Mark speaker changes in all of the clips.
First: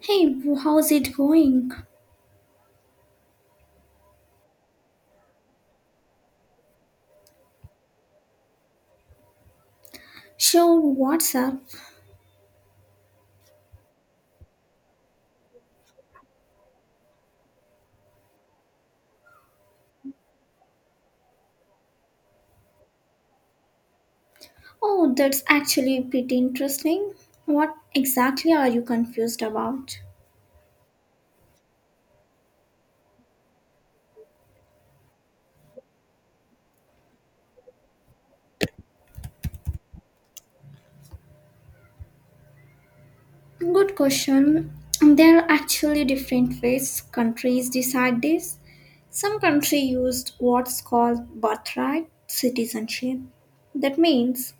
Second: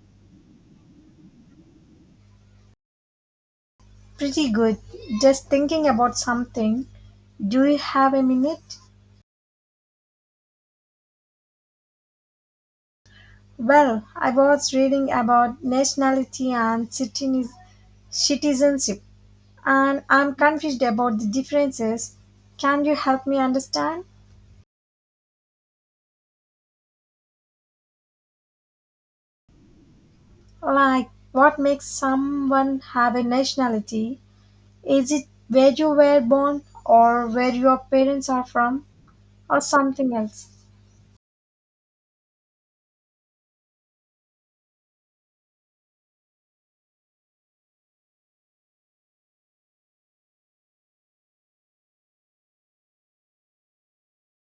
Speaker 1: Hey, how's it going?
Speaker 2: Pretty good. Just thinking about something. Do you have a minute?
Speaker 1: Sure, what's up?
Speaker 2: Well, I was reading about nationality and citizenship, and I'm confused about the differences. Can you help me understand?
Speaker 1: Oh, that's actually pretty interesting. What exactly are you confused about?
Speaker 2: Like, what makes someone have a nationality? Is it where you were born, or where your parents are from, or something else?
Speaker 1: Good question. There are actually different ways countries decide this. Some country used what's called birthright citizenship. That means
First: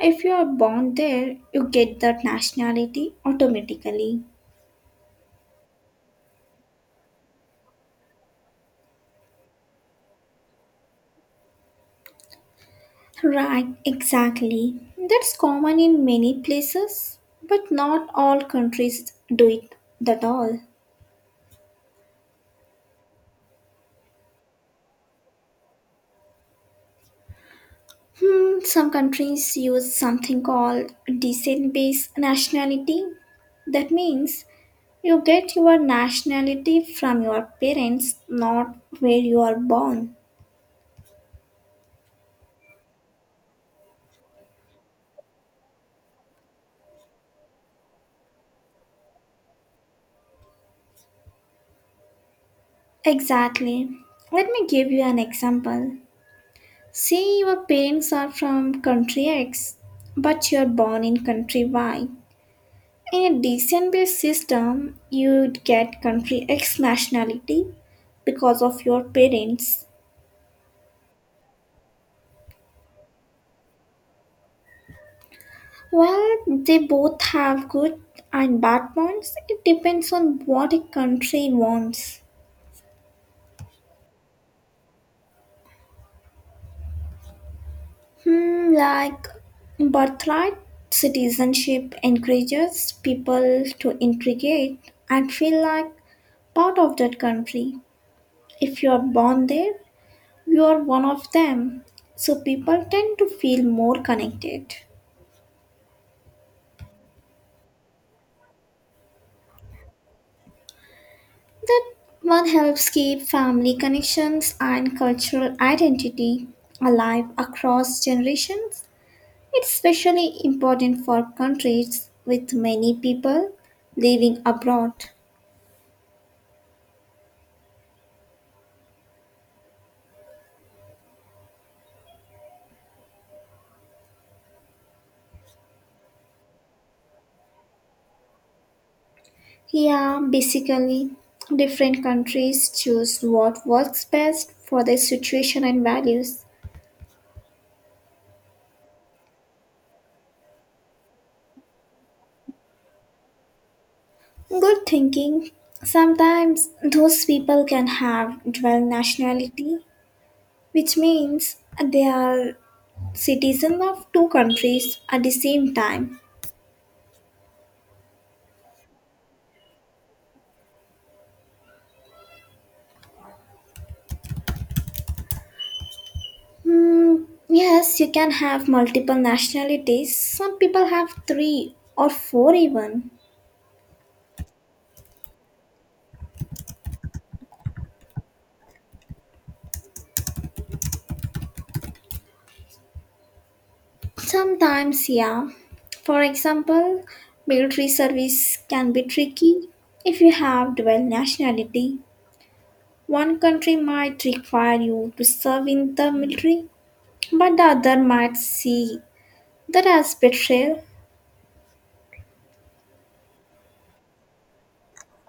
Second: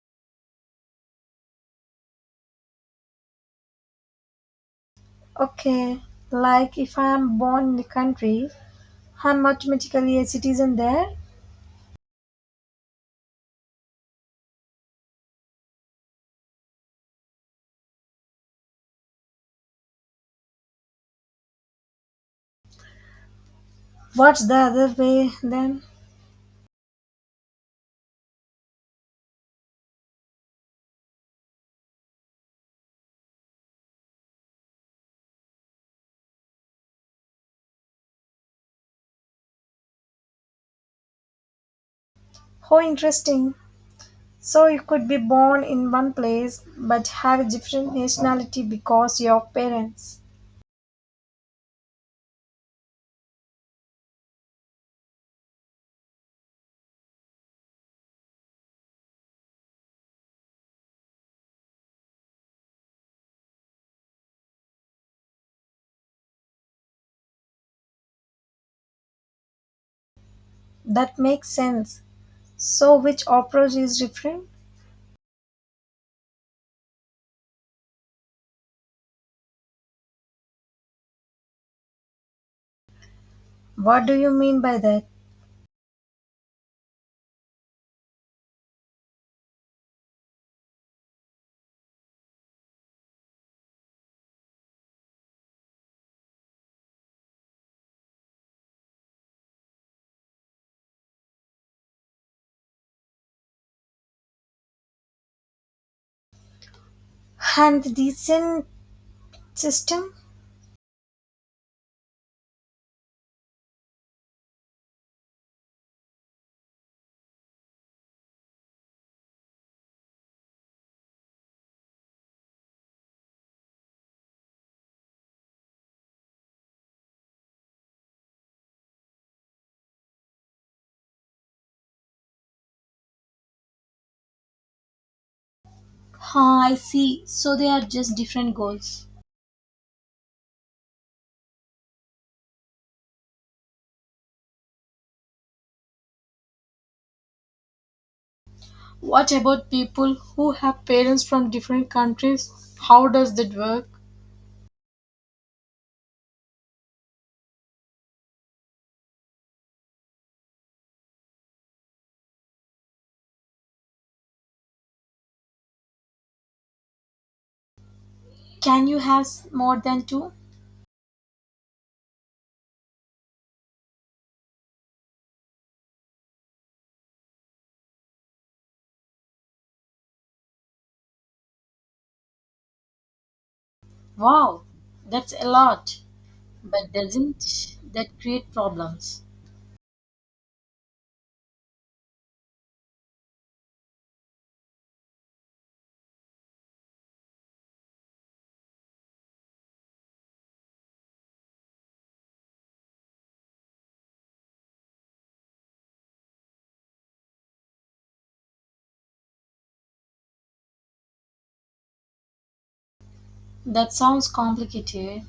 Speaker 1: if you are born there, you get that nationality automatically.
Speaker 2: Okay, like if I am born in the country, I'm automatically a citizen there.
Speaker 1: Right, exactly. That's common in many places, but not all countries do it at all.
Speaker 2: What's the other way then?
Speaker 1: Some countries use something called descent based nationality. That means you get your nationality from your parents, not where you are born.
Speaker 2: How interesting. So you could be born in one place but have a different nationality because your parents.
Speaker 1: Exactly. Let me give you an example. Say your parents are from country X, but you're born in country Y. In a descent-based system, you'd get country X nationality because of your parents.
Speaker 2: That makes sense. So which approach is different?
Speaker 1: While they both have good and bad points, it depends on what a country wants.
Speaker 2: What do you mean by that?
Speaker 1: Like birthright citizenship encourages people to integrate and feel like part of that country. If you are born there, you are one of them. So people tend to feel more connected.
Speaker 2: And the decent system?
Speaker 1: That one helps keep family connections and cultural identity alive across generations. It's especially important for countries with many people living abroad.
Speaker 2: Ah, I see. So they are just different goals.
Speaker 1: Yeah, basically, different countries choose what works best for their situation and values.
Speaker 2: What about people who have parents from different countries? How does that work?
Speaker 1: Good thinking. Sometimes those people can have dual nationality, which means they are citizen of two countries at the same time.
Speaker 2: Can you have more than two?
Speaker 1: Hmm, yes, you can have multiple nationalities. Some people have three or four even.
Speaker 2: Wow, that's a lot, but doesn't that create problems?
Speaker 1: Sometimes, yeah. For example, military service can be tricky if you have dual nationality. One country might require you to serve in the military, but the other might see that as betrayal.
Speaker 2: That sounds complicated.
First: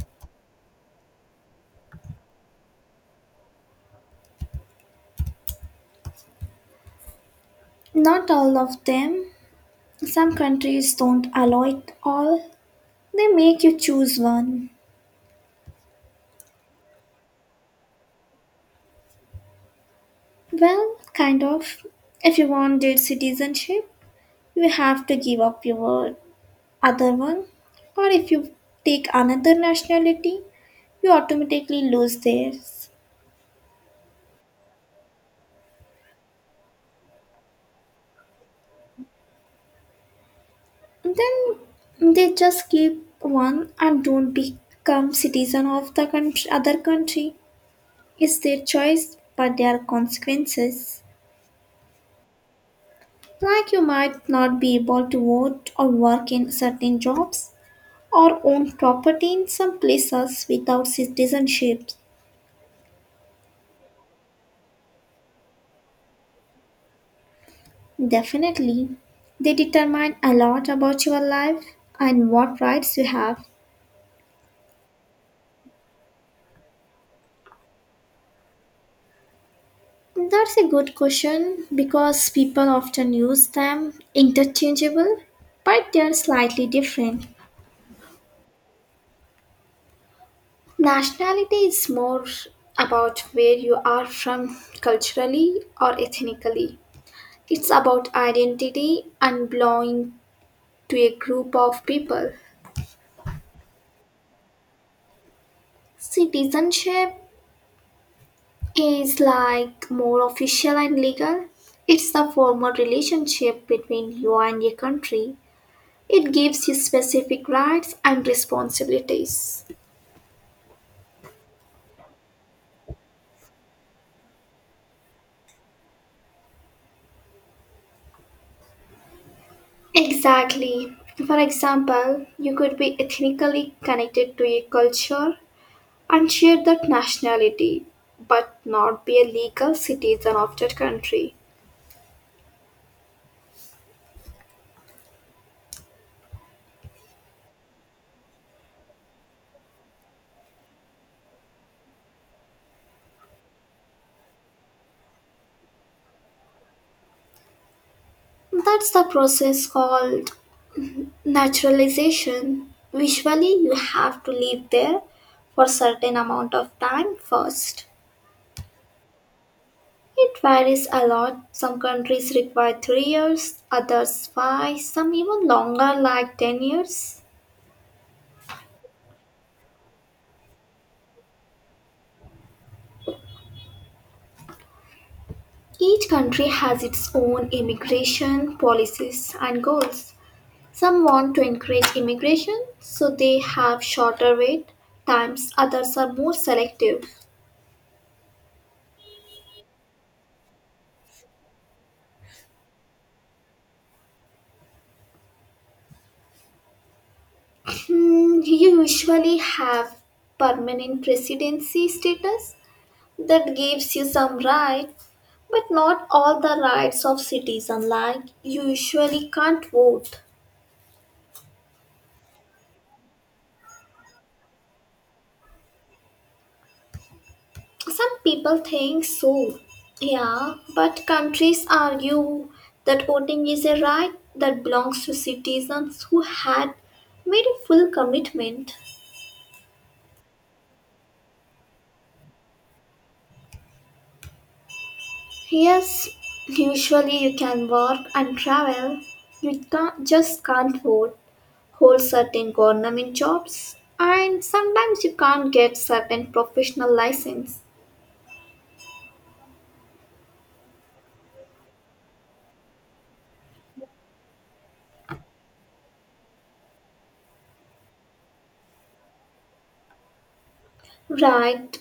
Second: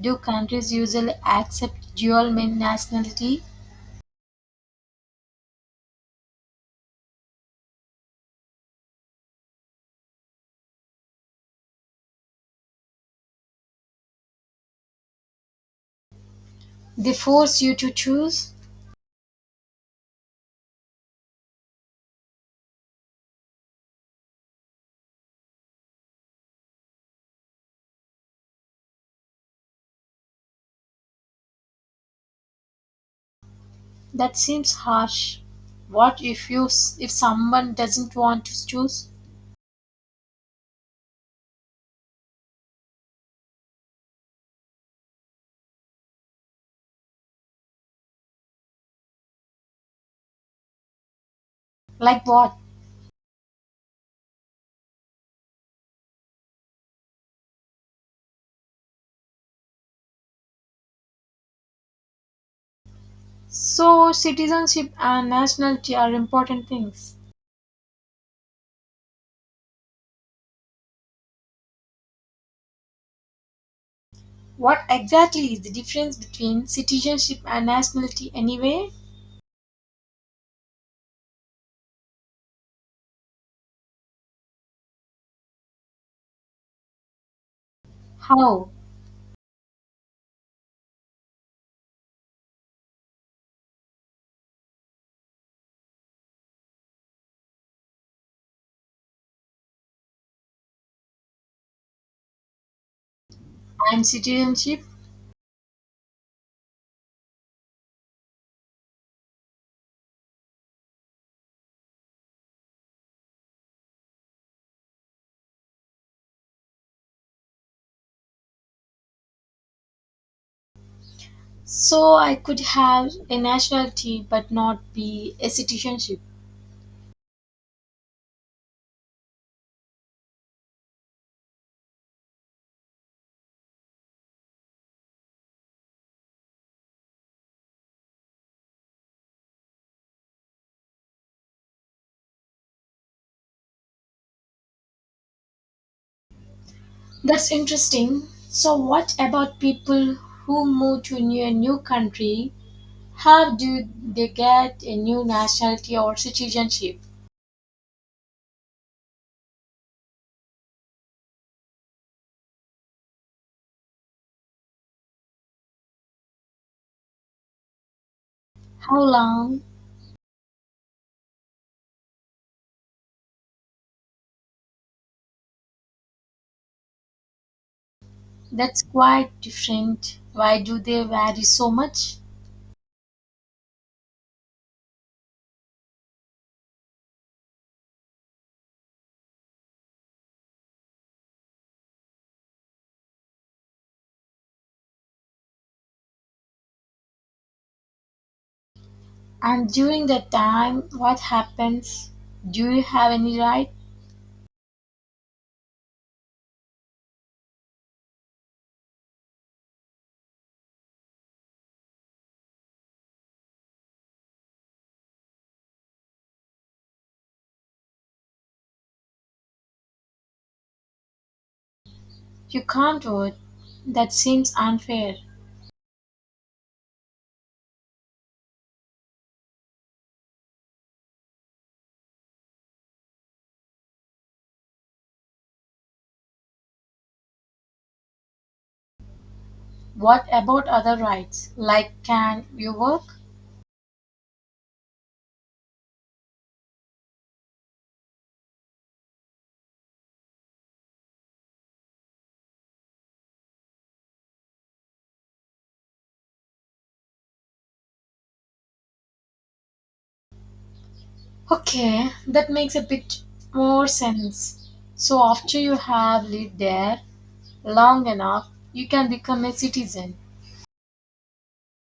Speaker 2: Do countries usually accept dual main nationality?
Speaker 1: Not all of them. Some countries don't allow it all. They make you choose one.
Speaker 2: They force you to choose?
Speaker 1: Well, kind of. If you want their citizenship, you have to give up your other one. Or if you take another nationality, you automatically lose theirs.
Speaker 2: That seems harsh. What if you if someone doesn't want to choose?
Speaker 1: Then they just keep one and don't become citizen of the country, other country. It's their choice, but there are consequences.
Speaker 2: Like what?
Speaker 1: Like you might not be able to vote or work in certain jobs or own property in some places without citizenship.
Speaker 2: So citizenship and nationality are important things.
Speaker 1: Definitely, they determine a lot about your life and what rights you have.
Speaker 2: What exactly is the difference between citizenship and nationality anyway?
Speaker 1: That's a good question because people often use them interchangeable, but they're slightly different.
Speaker 2: How?
Speaker 1: Nationality is more about where you are from culturally or ethnically. It's about identity and belonging to a group of people.
Speaker 2: I'm citizenship,
Speaker 1: Citizenship is like more official and legal. It's the formal relationship between you and your country. It gives you specific rights and responsibilities.
Speaker 2: so I could have.
Speaker 1: Exactly. For example, you could be ethnically connected to a culture and share that nationality, but not be a legal citizen of that country.
Speaker 2: That's interesting. So, what about people who move to a new country? How do they get a new nationality or citizenship?
Speaker 1: That's the process called Naturalization, usually you have to live there for certain amount of time first.
Speaker 2: How long?
Speaker 1: It varies a lot. Some countries require 3 years, others 5, some even longer like 10 years.
Speaker 2: That's quite different. Why do they vary so much?
Speaker 1: Each country has its own immigration policies and goals. Some want to encourage immigration, so they have shorter wait times, others are more selective.
Speaker 2: And during that time, what happens? Do you have any right?
Speaker 1: You usually have permanent residency status that gives you some rights, but not all the rights of citizen. Like you usually can't vote.
Speaker 2: You can't vote. That seems unfair.
Speaker 1: Some people think so. Yeah, but countries argue that voting is a right that belongs to citizens who had made a full commitment.
Speaker 2: What about other rights? Like, can you vote?
Speaker 1: Yes, usually you can work and travel. You can't, just can't vote, hold certain government jobs, and sometimes you can't get certain professional license.
Speaker 2: Okay, that makes a bit more sense. So after you have lived there long enough, you can become a citizen.
Speaker 1: Right.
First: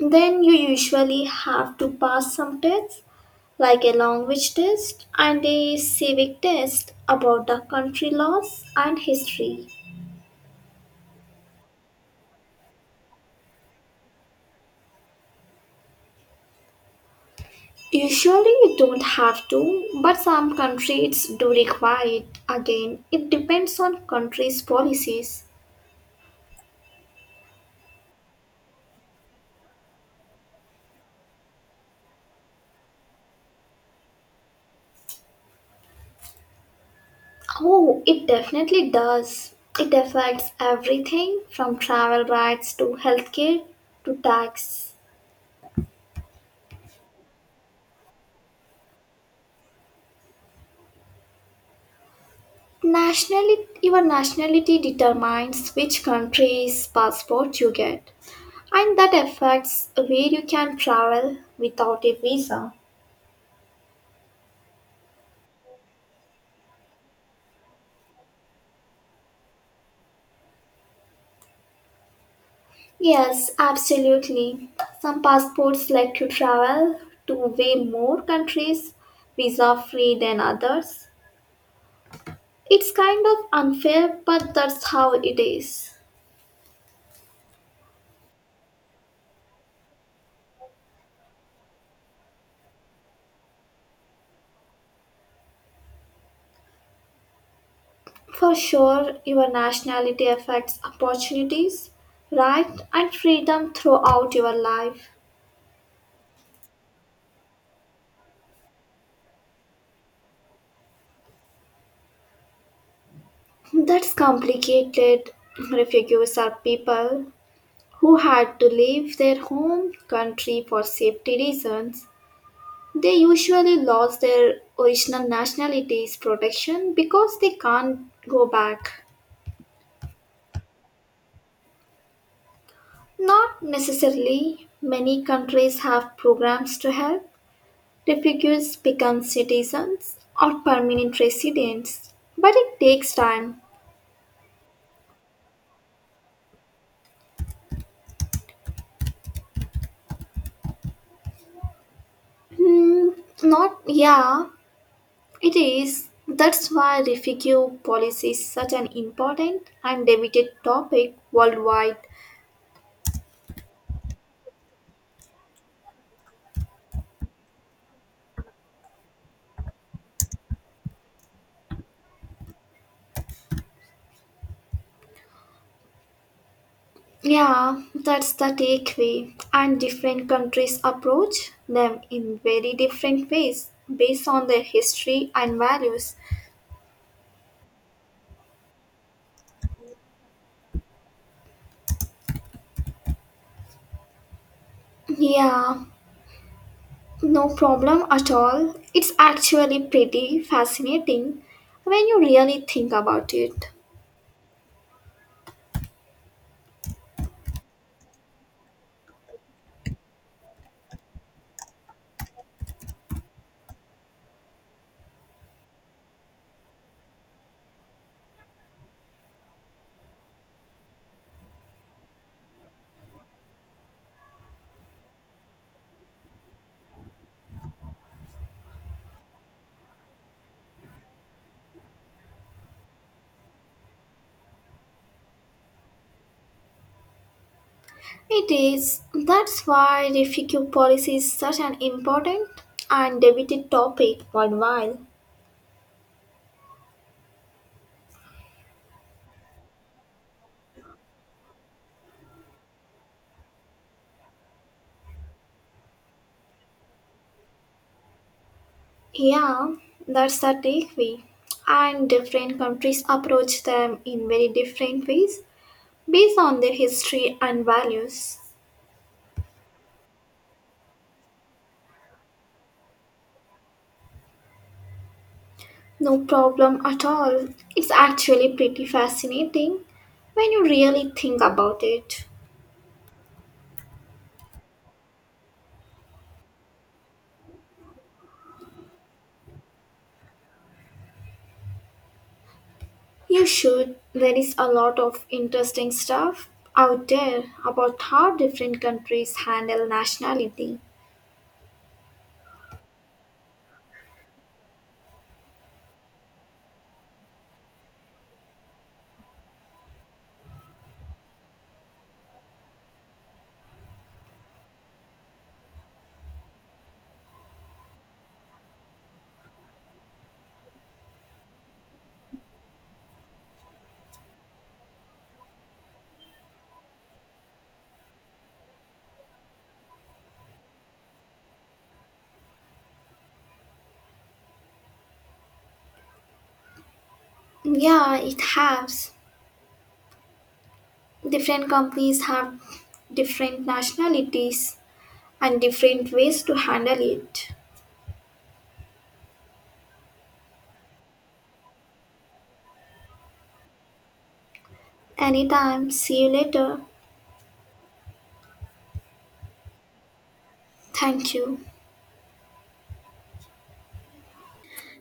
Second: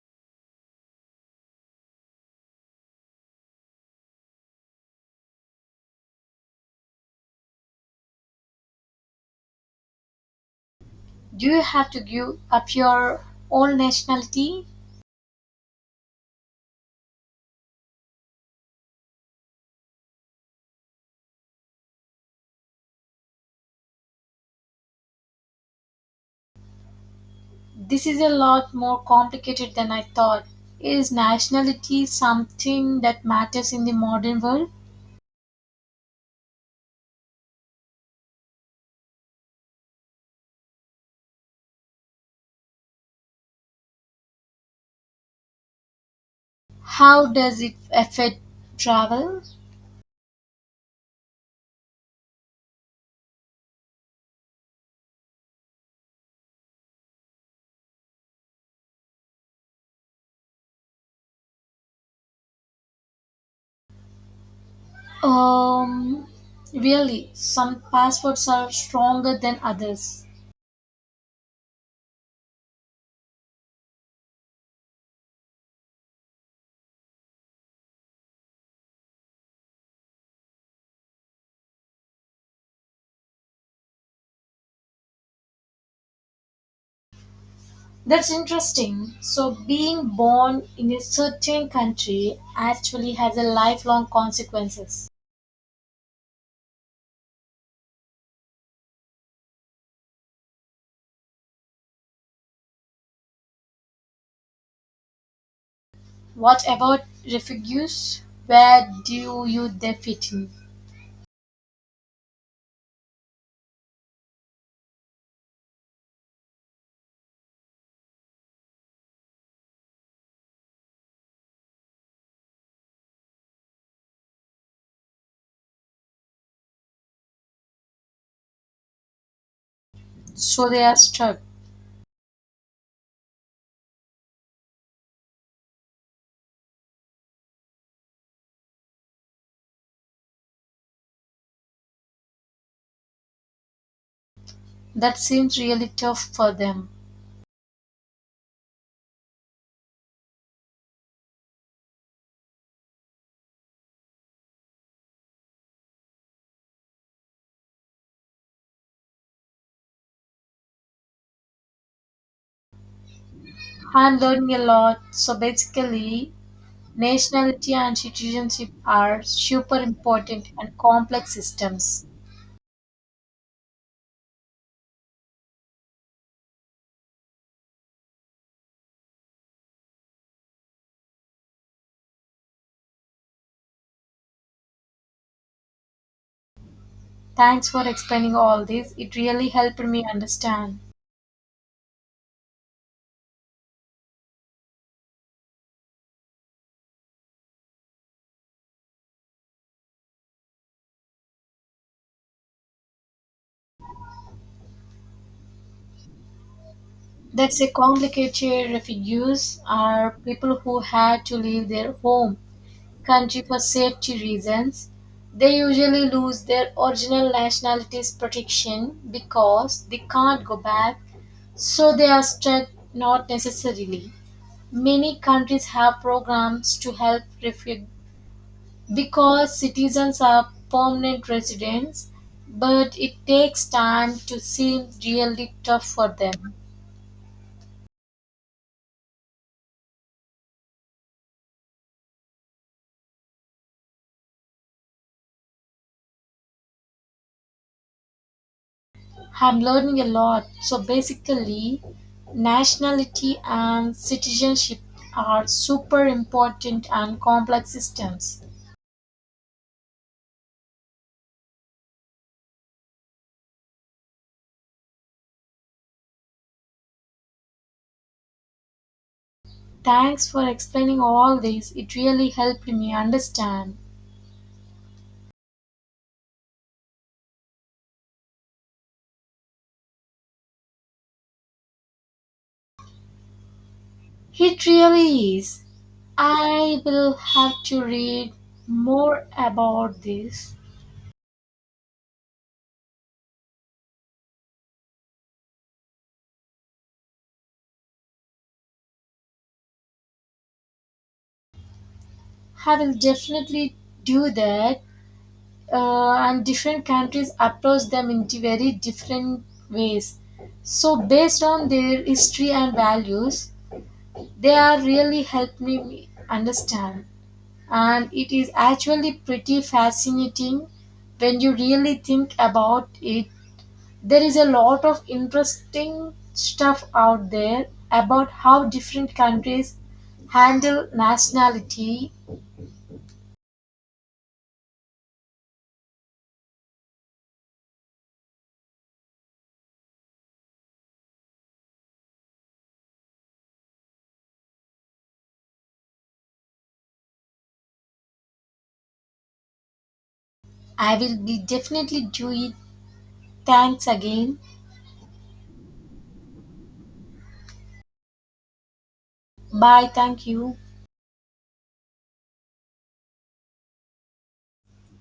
Speaker 1: Then you usually have to pass some tests like a language test and a civic test about the country laws and history.
Speaker 2: Do you have to give up your old nationality?
Speaker 1: Usually you don't have to, but some countries do require it. Again, it depends on country's policies.
Speaker 2: This is a lot more complicated than I thought. Is nationality something that matters in the modern world?
Speaker 1: Oh, it definitely does. It affects everything from travel rights to healthcare to tax.
Speaker 2: How does it affect travel?
Speaker 1: Nationality, your nationality determines which country's passport you get, and that affects where you can travel without a visa.
Speaker 2: Um, really, some passports are stronger than others.
Speaker 1: Yes, absolutely. Some passports let you travel to way more countries visa free than others. It's kind of unfair, but that's how it is.
Speaker 2: That's interesting. So, being born in a certain country actually has a lifelong consequences.
Speaker 1: For sure, your nationality affects opportunities, right, and freedom throughout your life.
Speaker 2: What about refugees? Where do you they fit in?
Speaker 1: That's complicated. Refugees are people who had to leave their home country for safety reasons. They usually lose their original nationality's protection because they can't go back.
Speaker 2: So they are stuck.
Speaker 1: Not necessarily. Many countries have programs to help refugees become citizens or permanent residents, but it takes time.
Speaker 2: That seems really tough for them.
Speaker 1: Hmm, not, yeah, it is. That's why refugee policy is such an important and debated topic worldwide.
Speaker 2: I'm learning a lot. So basically, nationality and citizenship are super important and complex systems.
Speaker 1: Yeah, that's the takeaway. And different countries approach them in very different ways based on their history and values.
Speaker 2: Thanks for explaining all this. It really helped me understand.
Speaker 1: Yeah, no problem at all. It's actually pretty fascinating when you really think about it.
Speaker 2: That's a complicated. Refugees are people who had to leave their home country for safety reasons. They usually lose their original nationality's protection because they can't go back, so they are stuck. Not necessarily. Many countries have programs to help refugees because citizens are permanent residents, but it takes time to seem really tough for them.
Speaker 1: It is. That's why refugee policy is such an important and debated topic worldwide.
Speaker 2: I'm learning a lot. So basically, nationality and citizenship are super important and complex systems.
Speaker 1: Yeah, that's the takeaway. And different countries approach them in very different ways based on their history and values.
Speaker 2: Thanks for explaining all this. It really helped me understand.
Speaker 1: No problem at all. It's actually pretty fascinating when you really think about it.
Speaker 2: It really is. I will have to read more about this.
Speaker 1: You should. There is a lot of interesting stuff out there about how different countries handle nationality.
Speaker 2: I will definitely do that. And different countries approach them in very different ways, so based on their history and values they are really helping me understand, and it is actually pretty fascinating when you really think about it. There is a lot of interesting stuff out there about how different countries handle nationality.
Speaker 1: Yeah, it has. Different companies have different nationalities and different ways to handle it.
Speaker 2: I will be definitely doing. Thanks again.
Speaker 1: Anytime, see you later.
Speaker 2: Bye, thank you.
Speaker 1: Thank you.